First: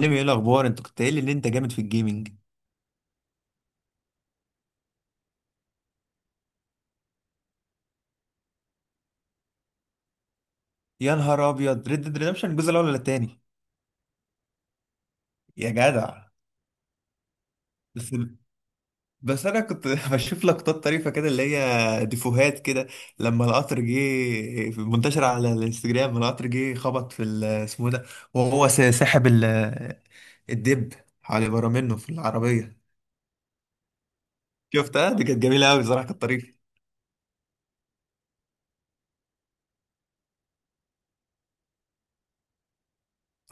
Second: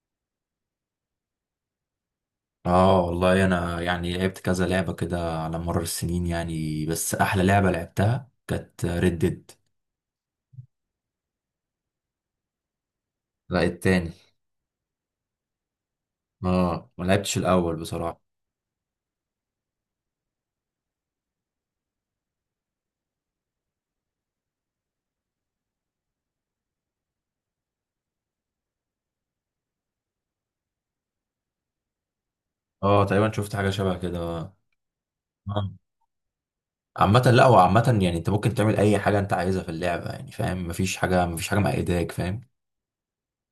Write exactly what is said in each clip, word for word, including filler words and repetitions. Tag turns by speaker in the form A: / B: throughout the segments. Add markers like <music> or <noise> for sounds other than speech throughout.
A: ليه؟ ايه الاخبار؟ انت كنت قايل لي ان انت جامد في الجيمنج.
B: اه، والله انا يعني لعبت كذا لعبة كده على مر السنين، يعني بس احلى لعبة لعبتها كانت ريد ديد.
A: يا نهار ابيض! ريد ديد ريدمشن الجزء الاول ولا التاني؟
B: لا، التاني.
A: يا جدع!
B: اه، ما لعبتش الاول
A: بس
B: بصراحة.
A: بس انا كنت <laughs> بشوف لقطات طريفه كده، اللي هي ديفوهات كده، لما القطر جه. في- منتشر على الانستجرام، لما القطر جه خبط في ال- اسمه ده، وهو س- ساحب ال- الدب على بره منه في العربيه.
B: اه، تقريبا شفت حاجة شبه كده، اه.
A: شفتها، دي كانت جميله
B: آه.
A: قوي بصراحه، كانت طريفه.
B: عامة، لا هو عامة يعني انت ممكن تعمل اي حاجة انت عايزها في اللعبة، يعني فاهم؟ مفيش حاجة مفيش حاجة مقيداك، فاهم؟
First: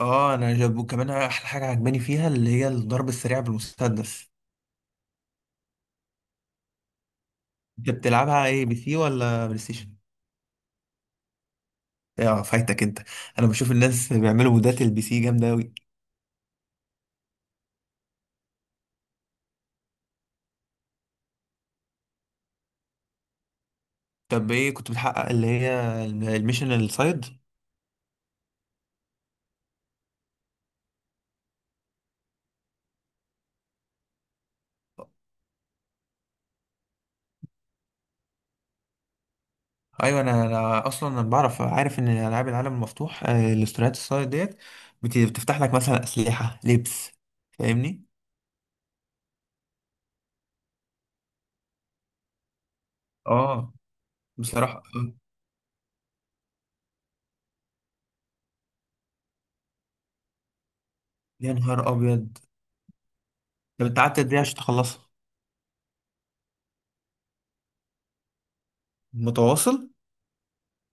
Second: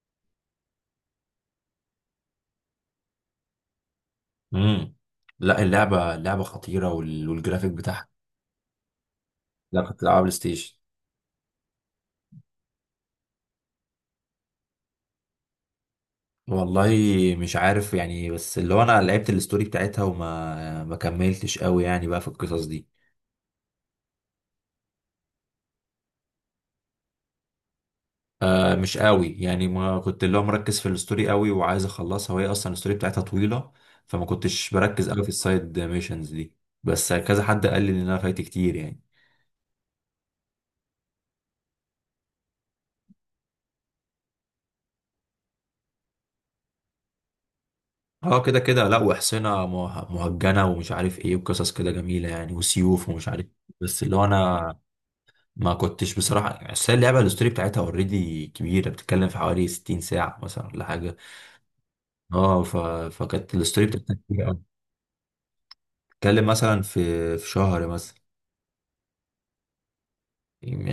A: اه، انا جاب كمان احلى حاجه عجباني فيها اللي هي الضرب السريع بالمسدس.
B: امم. لا، اللعبة اللعبة خطيرة وال... والجرافيك
A: انت
B: بتاعها.
A: بتلعبها ايه، بي سي ولا بلاي
B: لا،
A: ستيشن؟
B: كنت بلعبها بلاي ستيشن.
A: اه، فايتك انت. انا بشوف الناس بيعملوا مودات البي سي جامده قوي.
B: والله. مش عارف يعني، بس اللي هو انا لعبت الستوري بتاعتها وما ما كملتش قوي يعني بقى في القصص دي.
A: طب ايه كنت بتحقق، اللي هي الميشن السايد؟
B: آه، مش قوي يعني ما كنت اللي هو مركز في الستوري قوي، وعايز اخلصها وهي اصلا الستوري بتاعتها طويله. فما كنتش بركز قوي في السايد ميشنز دي. بس كذا حد قال لي ان انا فايت كتير يعني.
A: ايوه، انا انا اصلا انا بعرف، عارف ان العاب العالم المفتوح آه، الاستوريات السايد ديت بت- بتفتح لك مثلا اسلحه، لبس. فاهمني؟
B: اه كده كده، لا وحصنة مه- مهجنة ومش عارف ايه، وقصص كده جميلة يعني، وسيوف ومش عارف إيه.
A: اه،
B: بس اللي هو
A: بصراحه
B: انا.
A: آه،
B: ما كنتش بصراحة، اصل هي اللعبة الستوري بتاعتها اوريدي كبيرة، بتتكلم في حوالي 60 ساعة مثلا ولا حاجة.
A: يا نهار ابيض.
B: اه ف... فكانت الستوري
A: طب انت
B: بتاعتها
A: قعدت قد ايه
B: كبيرة
A: عشان
B: أوي.
A: تخلصها؟
B: بتتكلم مثلا في في شهر مثلا.
A: متواصل؟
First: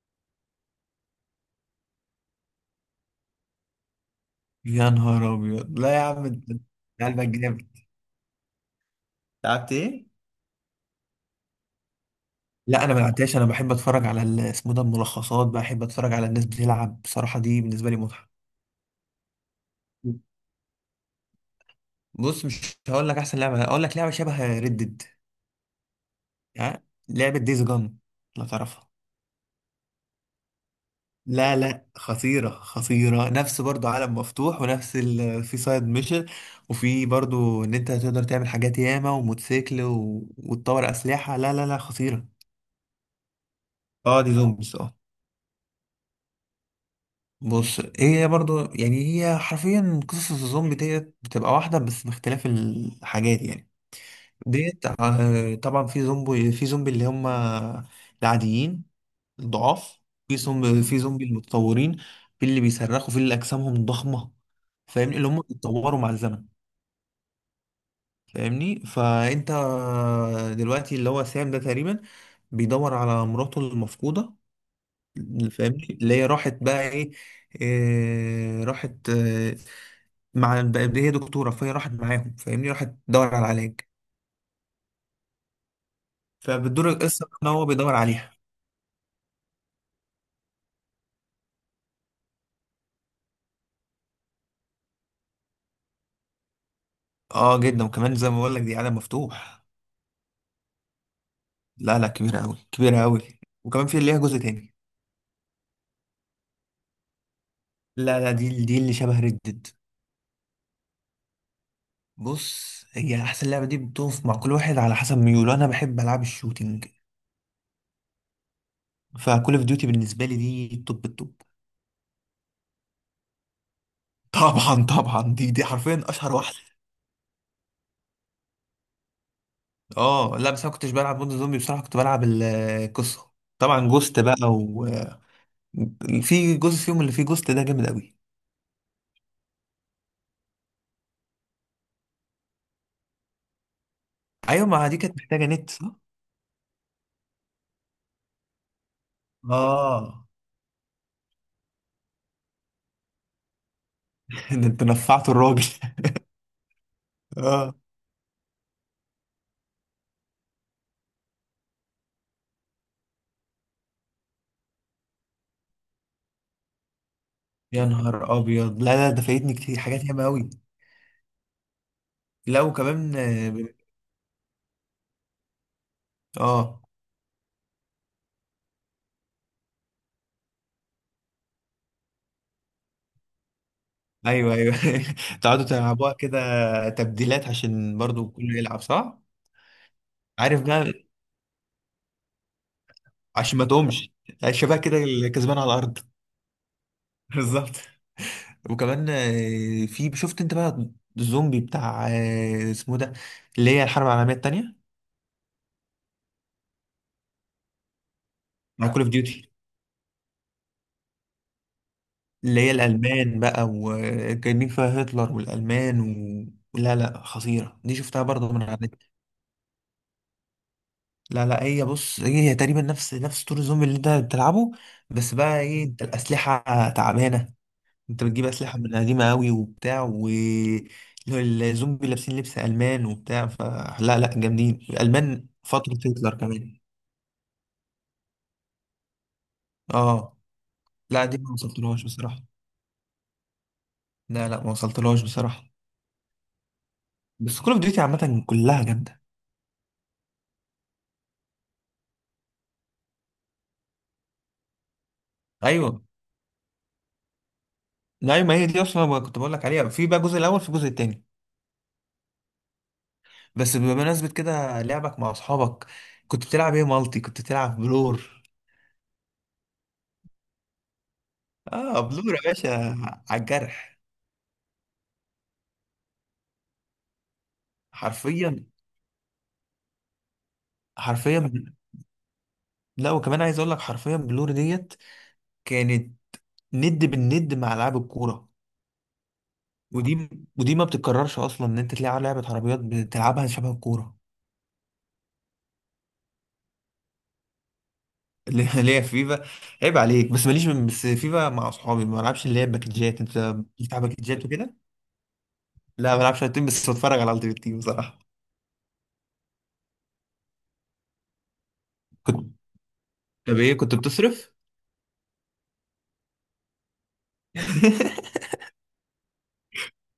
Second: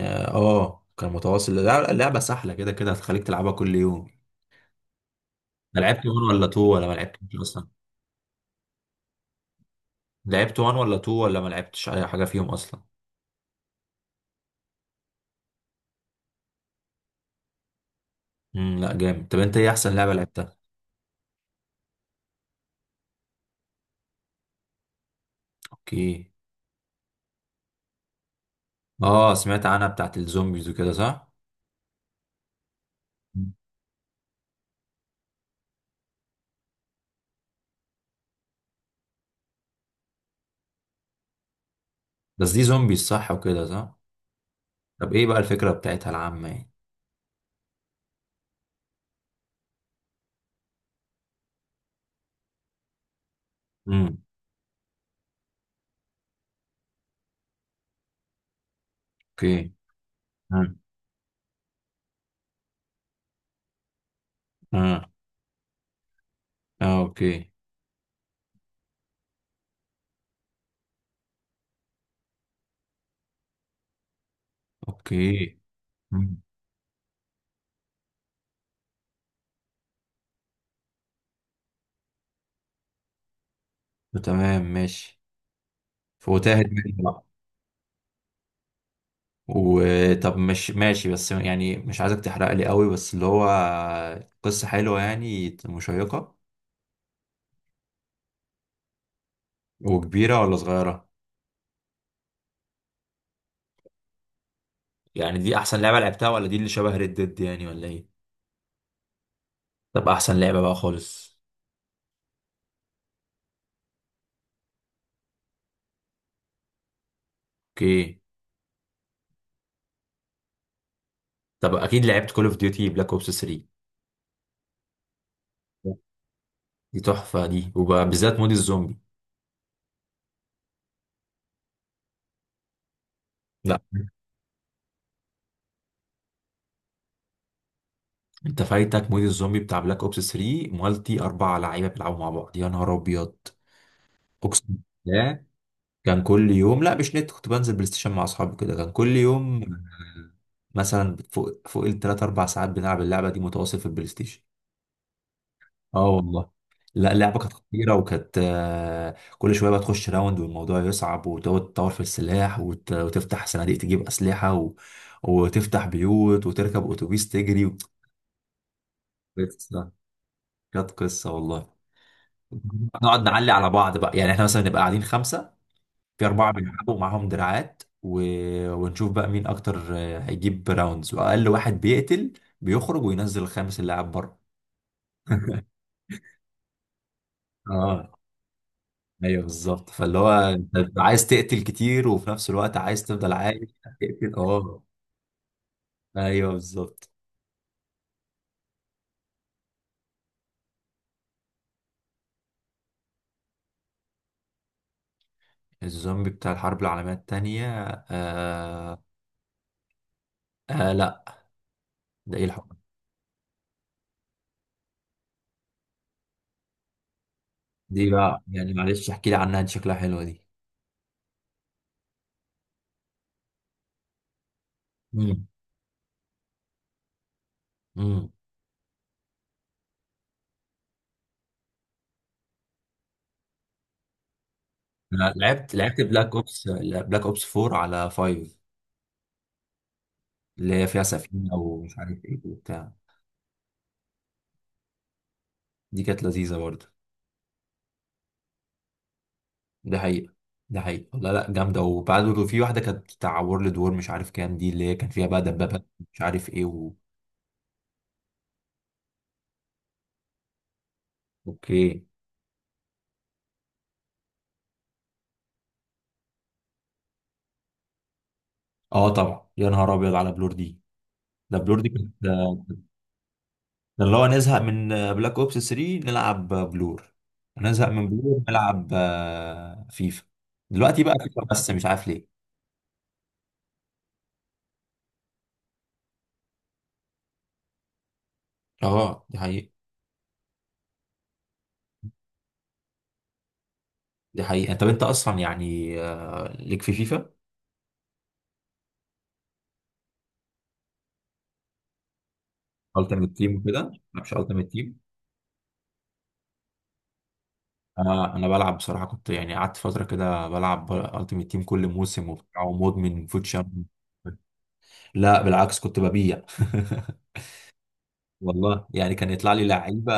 B: اه، كان متواصل لا، اللعبة سهلة كده كده هتخليك تلعبها كل يوم.
A: يا نهار ابيض!
B: انا
A: لا يا
B: لعبت الاول
A: عم
B: ولا
A: انت، أنت
B: التاني ولا ما
A: قلبك
B: لعبتش اصلا.
A: جامد. لعبت ايه؟
B: لعبت الاول ولا اتنين ولا ما لعبتش اي حاجة فيهم اصلا.
A: لا انا ما لعبتهاش، انا بحب اتفرج على ال- اسمه ده، الملخصات. بحب اتفرج على الناس بتلعب بصراحه، دي بالنسبه لي متعه.
B: امم لا جامد، طب انت ايه احسن لعبة لعبتها؟
A: بص، مش هقول لك احسن لعبه، هقول لك لعبه شبه ريدد
B: اوكي.
A: يعني، لعبه ديز جون. لا تعرفها؟
B: اه، سمعت عنها بتاعت الزومبيز وكده، صح؟
A: لا لا، خطيره خطيره،
B: مم.
A: نفس برضو عالم مفتوح ونفس ال... في سايد ميشن، وفي برضو ان انت تقدر تعمل حاجات ياما، وموتوسيكل و... وتطور اسلحه. لا لا لا، خطيره.
B: بس دي زومبيز صح وكده صح؟
A: اه، دي زومبيز اه.
B: طب ايه بقى الفكرة بتاعتها العامة يعني؟
A: بص، هي برضو يعني، هي حرفيا قصص الزومبي ديت بتبقى واحدة بس باختلاف الحاجات يعني.
B: امم.
A: ديت آه، طبعا في زومبي، في زومبي اللي هم العاديين،
B: اوكي.
A: الضعاف. في
B: امم.
A: زومبي، في زومبي المتطورين. في اللي بيصرخوا، في اللي أجسامهم ضخمة.
B: اه،
A: فاهمني؟ اللي هم بيتطوروا مع الزمن.
B: اه. اوكي،
A: فاهمني؟ فأنت دلوقتي اللي هو سام ده تقريبا بيدور على مراته المفقودة.
B: اوكي.
A: فاهمني؟ اللي هي
B: امم.
A: راحت بقى ايه، إيه، راحت آه، مع الب- هي دكتورة، فهي راحت معاهم. فاهمني؟ راحت تدور على العلاج.
B: تمام، ماشي. وتاهت
A: فبتدور
B: مني.
A: القصة ان هو بيدور عليها.
B: وطب مش ماشي بس يعني مش عايزك تحرق لي قوي، بس اللي هو قصة حلوة يعني، مشيقة.
A: اه جدا، وكمان زي ما بقول لك، دي عالم مفتوح.
B: وكبيرة ولا صغيرة؟
A: لا لا، كبيرة قوي، كبيرة قوي. وكمان في ليها جزء تاني.
B: يعني دي احسن لعبة لعبتها ولا دي اللي شبه ريد ديد يعني، ولا ايه؟
A: لا لا، دي دي اللي شبه ردد.
B: طب احسن لعبة بقى خالص؟
A: بص، هي احسن لعبة دي بتقف مع كل واحد على حسب ميوله. انا بحب العاب الشوتينج،
B: اوكي.
A: فكول اوف ديوتي بالنسبة لي دي التوب التوب.
B: طب اكيد لعبت كول اوف ديوتي بلاك اوبس تلاتة؟
A: طبعا طبعا، دي دي حرفيا اشهر واحدة.
B: دي تحفة دي، وبالذات مود الزومبي.
A: اه، لا بس انا كنتش بلعب مود زومبي بصراحة، كنت بلعب القصة.
B: لا.
A: طبعا، جوست بقى، في جزء فيهم اللي فيه جوست ده جامد قوي.
B: انت فايتك مود الزومبي بتاع بلاك اوبس تري مالتي، اربع لعيبه بيلعبوا مع بعض، يا نهار ابيض. اقسم
A: ايوه، ما دي كانت
B: بالله.
A: محتاجه نت صح؟
B: كان كل يوم، لا مش نت، كنت بنزل بلاي ستيشن مع اصحابي كده كان كل يوم،
A: اه.
B: آه، مثلا فوق فوق الثلاث اربع ساعات بنلعب اللعبه دي متواصل في البلاي ستيشن.
A: <laughs> ده انت نفعت الراجل! <laughs>
B: اه، والله. لا، اللعبه كانت
A: اه،
B: خطيره وكانت آه، كل شويه بقى تخش راوند والموضوع يصعب وتقعد تطور في السلاح وت- وتفتح صناديق تجيب اسلحه و... وتفتح بيوت وتركب اتوبيس تجري.
A: يا نهار ابيض! لا لا، ده فايتني كتير،
B: قصه،
A: حاجات ياما قوي.
B: كانت قصه والله.
A: لا وكمان
B: نقعد نعلي على
A: اه،
B: بعض بقى، يعني احنا مثلا نبقى قاعدين خمسه. في أربعة
A: آه،
B: بيلعبوا معاهم دراعات و... ونشوف بقى مين أكتر آه، هيجيب راوندز، وأقل واحد بيقتل. بيخرج وينزل الخامس، اللاعب بره.
A: ايوه ايوه. <laughs> تقعدوا تلعبوها كده، تبديلات عشان
B: اه
A: برضو كله يلعب صح.
B: ايوه بالظبط، فاللي هو
A: عارف
B: انت بتبقى
A: بقى،
B: عايز تقتل كتير وفي نفس الوقت عايز تفضل
A: عشان
B: عايش.
A: ما
B: <laughs>
A: تقومش
B: تقتل،
A: الشباب
B: اه.
A: كده اللي كسبان على الارض. <laughs>
B: ايوه بالظبط.
A: بالظبط. وكمان آه، في، شفت انت بقى الزومبي بتاع آه، اسمه ده، اللي هي الحرب العالميه الثانيه،
B: الزومبي بتاع الحرب العالمية التانية.
A: مع كول
B: آه...
A: اوف ديوتي؟
B: آه، لا. ده ايه
A: اللي
B: الحب؟
A: هي الألمان بقى، وجايبين فيها هتلر والألمان و... لا لا، خطيرة، دي
B: دي
A: شفتها
B: بقى
A: برضه من
B: يعني
A: على النت.
B: معلش، احكي لي عنها دي، شكلها حلوة دي.
A: لا لا، هي بص، هي تقريبا نفس نفس طور الزومبي اللي انت بتلعبه، بس
B: امم.
A: بقى ايه، انت الأسلحة تعبانة، انت
B: امم.
A: بتجيب أسلحة من قديمة قوي وبتاع و الزومبي لابسين لبس ألمان وبتاع، فلا لا، جامدين الألمان
B: لعبت
A: فترة
B: لعبت بلاك
A: هتلر
B: اوبس
A: كمان.
B: بلاك اوبس فور على فايف.
A: اه،
B: اللي هي فيها
A: لا دي ما
B: سفينة ومش
A: وصلتلهاش
B: عارف ايه
A: بصراحة.
B: وبتاع.
A: لا لا، ما وصلتلهاش بصراحة.
B: دي كانت لذيذة برضه.
A: بس كل اوف ديوتي عامة كلها جامدة.
B: ده حقيقة. ده حقيقة، لا لا جامدة. وبعد في واحدة كانت بتاع وورلد وور، مش عارف كام دي، اللي هي كان فيها بقى دبابة.
A: ايوه.
B: مش عارف ايه و...
A: لا ما هي دي اصلا ما كنت بقول لك عليها، في بقى الجزء الاول، في الجزء التاني.
B: اوكي.
A: بس بمناسبة كده، لعبك مع اصحابك، كنت بتلعب ايه مالتي؟ كنت بتلعب بلور؟
B: اه طبعا، يا نهار ابيض على بلور دي. ده بلور دي
A: اه،
B: كانت
A: بلور يا
B: ده.
A: باشا! على الجرح.
B: اللي هو، نزهق من بلاك اوبس تري نلعب بلور. نزهق من بلور
A: حرفيا،
B: نلعب آه، فيفا. دلوقتي بقى فيفا،
A: حرفيا.
B: بس مش عارف ليه.
A: لا وكمان عايز اقول لك، حرفيا بلور ديت كانت ند بالند مع العاب الكورة.
B: اه، دي حقيقة.
A: ودي، ودي ما بتتكررش اصلا ان انت تلاقي لعبة عربيات بتلعبها شبه الكورة.
B: دي حقيقة، طب انت اصلا يعني آه، ليك في فيفا
A: اللي <laughs> اللي هي فيفا، عيب عليك. بس ماليش، بس فيفا مع اصحابي، ما بلعبش اللي هي باكجات،
B: التيمت
A: انت
B: تيم وكده، ما
A: بتلعب
B: بلعبش
A: باكجات
B: التيمت
A: وكده.
B: تيم.
A: لا ما بلعبش على التيم، بس بتفرج على التيم، التيم بصراحة.
B: انا انا بلعب بصراحه، كنت يعني قعدت فتره كده بلعب التيمت تيم كل موسم
A: كنت،
B: وبتاع، ومدمن فوت
A: طب ايه
B: شامبيون.
A: كنت بتصرف؟
B: لا بالعكس، كنت ببيع.
A: <laughs>
B: <laughs> والله يعني كان يطلع لي لعيبه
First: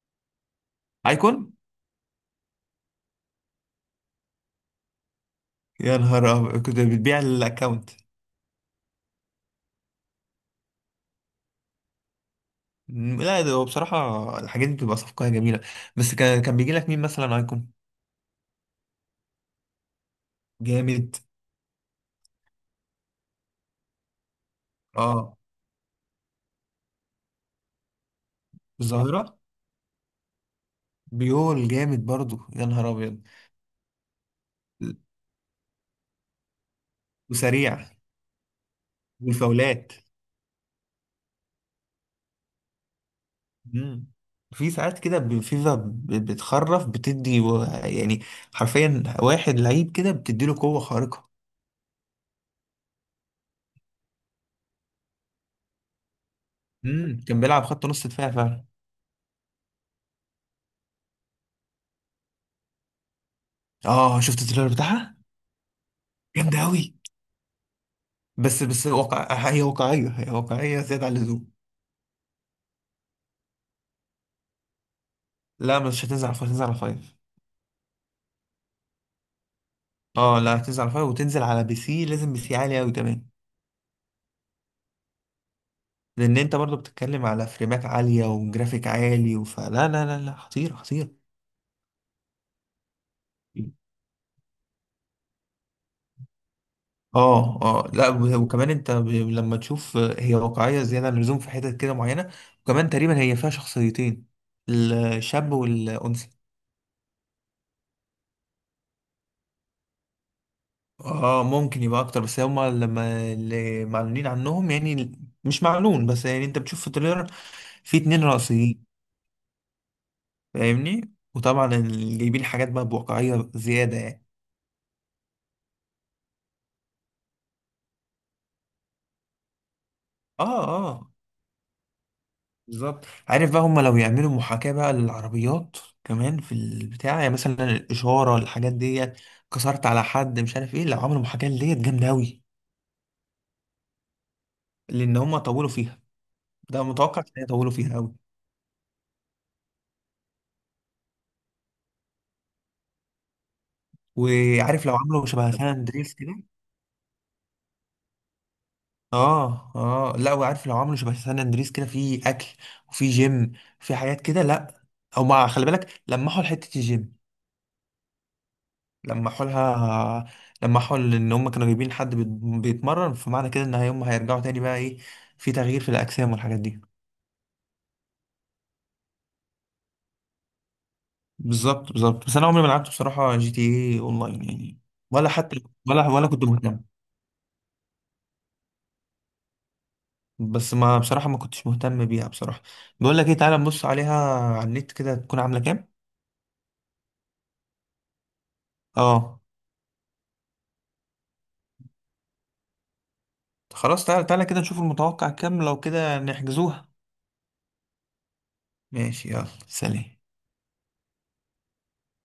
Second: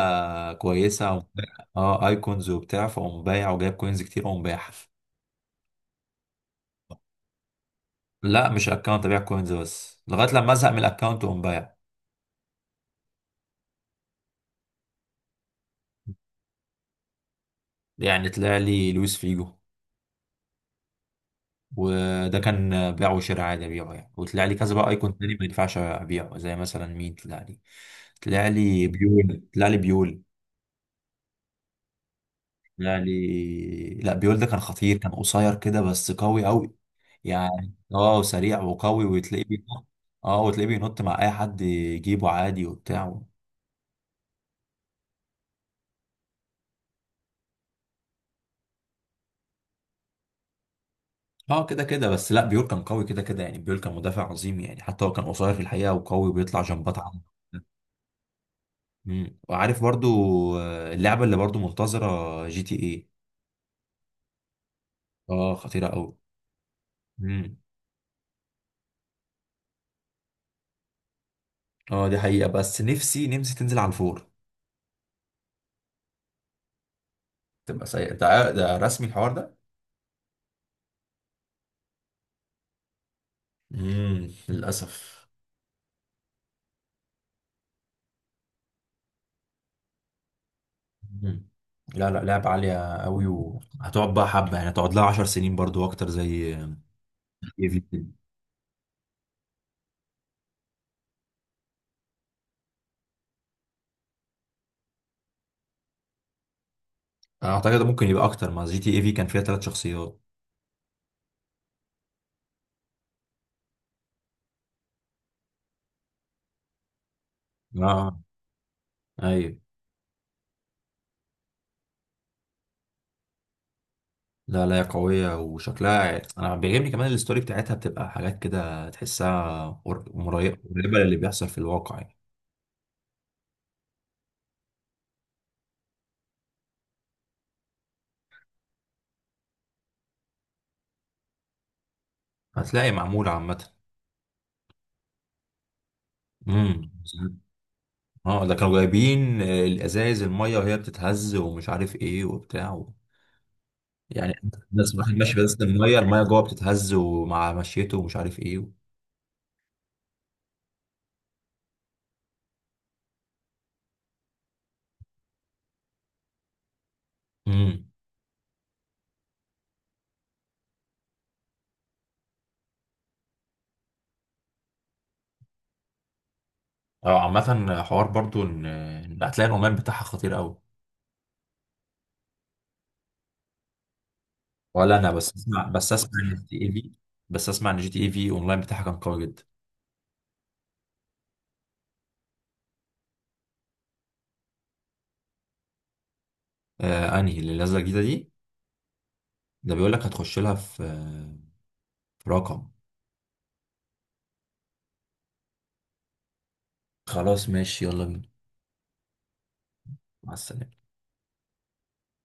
B: كويسه وبتاع.
A: ايكون؟
B: اه، ايكونز وبتاع، فاقوم بايع وجايب كوينز كتير واقوم بايع.
A: يا نهار أبيض! كنت بتبيع الاكونت؟
B: لا، مش اكونت، ابيع كوينز بس، لغايه لما ازهق من الاكونت واقوم بايع.
A: لا، ده هو بصراحة الحاجات دي بتبقى صفقة جميلة. بس كان، كان بيجي لك مين مثلا ايكون؟
B: يعني طلع لي لويس فيجو.
A: جامد.
B: وده كان بيع وشراء عادي ابيعه يعني، وطلع لي كذا بقى ايكون تاني
A: اه،
B: ما ينفعش ابيعه، زي مثلا مين طلع لي؟ طلع لي
A: الظاهرة؟
B: بيول، طلع لي بيول.
A: بيول جامد برضو، يا نهار
B: طلع
A: ابيض!
B: لي، لا، بيول ده كان خطير، كان قصير كده بس قوي قوي. يعني
A: وسريع،
B: اه سريع وقوي وتلاقيه بينط.
A: والفاولات.
B: اه، وتلاقيه بينط مع اي حد يجيبه عادي وبتاع.
A: مم. في ساعات كده ب- فيفا ب- بتخرف، بتدي و- يعني، حرفيا واحد لعيب كده بتديله قوة خارقة.
B: اه كده كده، بس لا بيول كان قوي كده كده، يعني بيول كان مدافع عظيم يعني، حتى هو كان قصير في الحقيقة، وقوي وبيطلع جنبات
A: امم،
B: عنه.
A: كان بيلعب خط نص دفاع فعلا.
B: مم. وعارف برضو، آه، اللعبة اللي برضو منتظرة جي تي ايه؟
A: اه، شفت التريلر بتاعها؟
B: اه، خطيرة قوي.
A: جامده قوي.
B: امم.
A: بس بس واقع، هي واقعيه، هي واقعيه زياده عن اللزوم.
B: اه، دي حقيقة، بس نفسي نفسي تنزل على الفور.
A: لا مش هتنزل على فايف، هتنزل على فايف.
B: تبقى سيئة، ده ع- ده رسمي الحوار ده.
A: اه، لا هتنزل على فايف، وتنزل على بي سي، لازم بي سي عالي قوي كمان.
B: امم، للأسف.
A: لان انت برضو بتتكلم على فريمات عاليه وجرافيك عالي، وفلا لا لا لا لا، خطيره خطيره.
B: أمم. لا لا، لعبة عالية قوي، و... هتقعد بقى حبة يعني، هتقعد لها 10 سنين برضو اكتر زي
A: اه
B: اي في
A: اه،
B: كده.
A: لا و- وكمان انت ب- لما تشوف، هي واقعيه زياده عن اللزوم في حتت كده معينه. وكمان تقريبا هي فيها شخصيتين، الشاب والانثى.
B: انا اعتقد ممكن يبقى اكتر، ما جي تي اي في كان فيها ثلاث شخصيات.
A: اه، ممكن يبقى اكتر، بس هما لما اللي معلونين عنهم يعني، مش معلون، بس يعني انت بتشوف في التريلر في
B: اه،
A: اتنين رئيسيين.
B: ايوه.
A: فاهمني؟ وطبعا اللي جايبين حاجات بقى بواقعية زيادة يعني.
B: لا لا، هي قوية وشكلها انا بيعجبني، كمان الستوري بتاعتها بتبقى حاجات كده تحسها قر-
A: اه،
B: مري- قريبة
A: اه،
B: للي بيحصل في الواقع يعني.
A: بالظبط. عارف بقى هما لو يعملوا محاكاة بقى للعربيات كمان في البتاع يعني، مثلا الإشارة، الحاجات دي، كسرت على حد، مش عارف ايه، لو عملوا محاكاة ديت جامدة أوي.
B: هتلاقي معمولة عامة.
A: لأن هما طولوا فيها،
B: امم.
A: ده متوقع إن هي طولوا فيها أوي.
B: اه ده كانوا جايبين آه، الازايز الميه وهي بتتهز، ومش عارف ايه وبتاع و... يعني.
A: وعارف
B: الناس،
A: لو
B: واحد
A: عملوا
B: ماشي
A: شبه،
B: بس
A: طب سان
B: الميه
A: أندريس
B: الميه
A: كده.
B: جوه بتتهز ومع مشيته، ومش عارف ايه و...
A: اه اه، لا وعارف لو عملوا شبه سان اندريس كده، في اكل، وفي جيم، في حاجات كده، لا. او ما خلي بالك، لمحوا لحته الجيم،
B: امم.
A: لمحوا لها، لمحوا ان هم كانوا جايبين حد بيت- بيتمرن، فمعنى كده ان هم هيرجعوا تاني بقى ايه، في تغيير في الاجسام والحاجات دي.
B: اه عامة حوار برضو ان إن هتلاقي الاونلاين بتاعها خطير قوي.
A: بالظبط بالظبط. بس انا عمري ما لعبت بصراحه جي تي اي اونلاين يعني،
B: ولا انا
A: ولا
B: بس
A: حتى
B: اسمع بس
A: ولا
B: اسمع
A: ولا
B: ان
A: كنت
B: جي تي اي
A: مهتم.
B: في. بس اسمع ان جي تي اي في اونلاين بتاعها كان قوي جدا.
A: بس ما بصراحه ما كنتش مهتم بيها بصراحه. بقول لك ايه، تعالى نبص عليها على النت كده، تكون عامله كام.
B: آه، انهي اللي نازله جديده دي؟
A: اه،
B: ده بيقول لك هتخش لها في آه، في رقم.
A: خلاص تعالى، تعالى كده نشوف المتوقع كام، لو كده نحجزوها.
B: خلاص ماشي، يلا بينا.
A: ماشي، يلا سلام.
B: مع السلامه.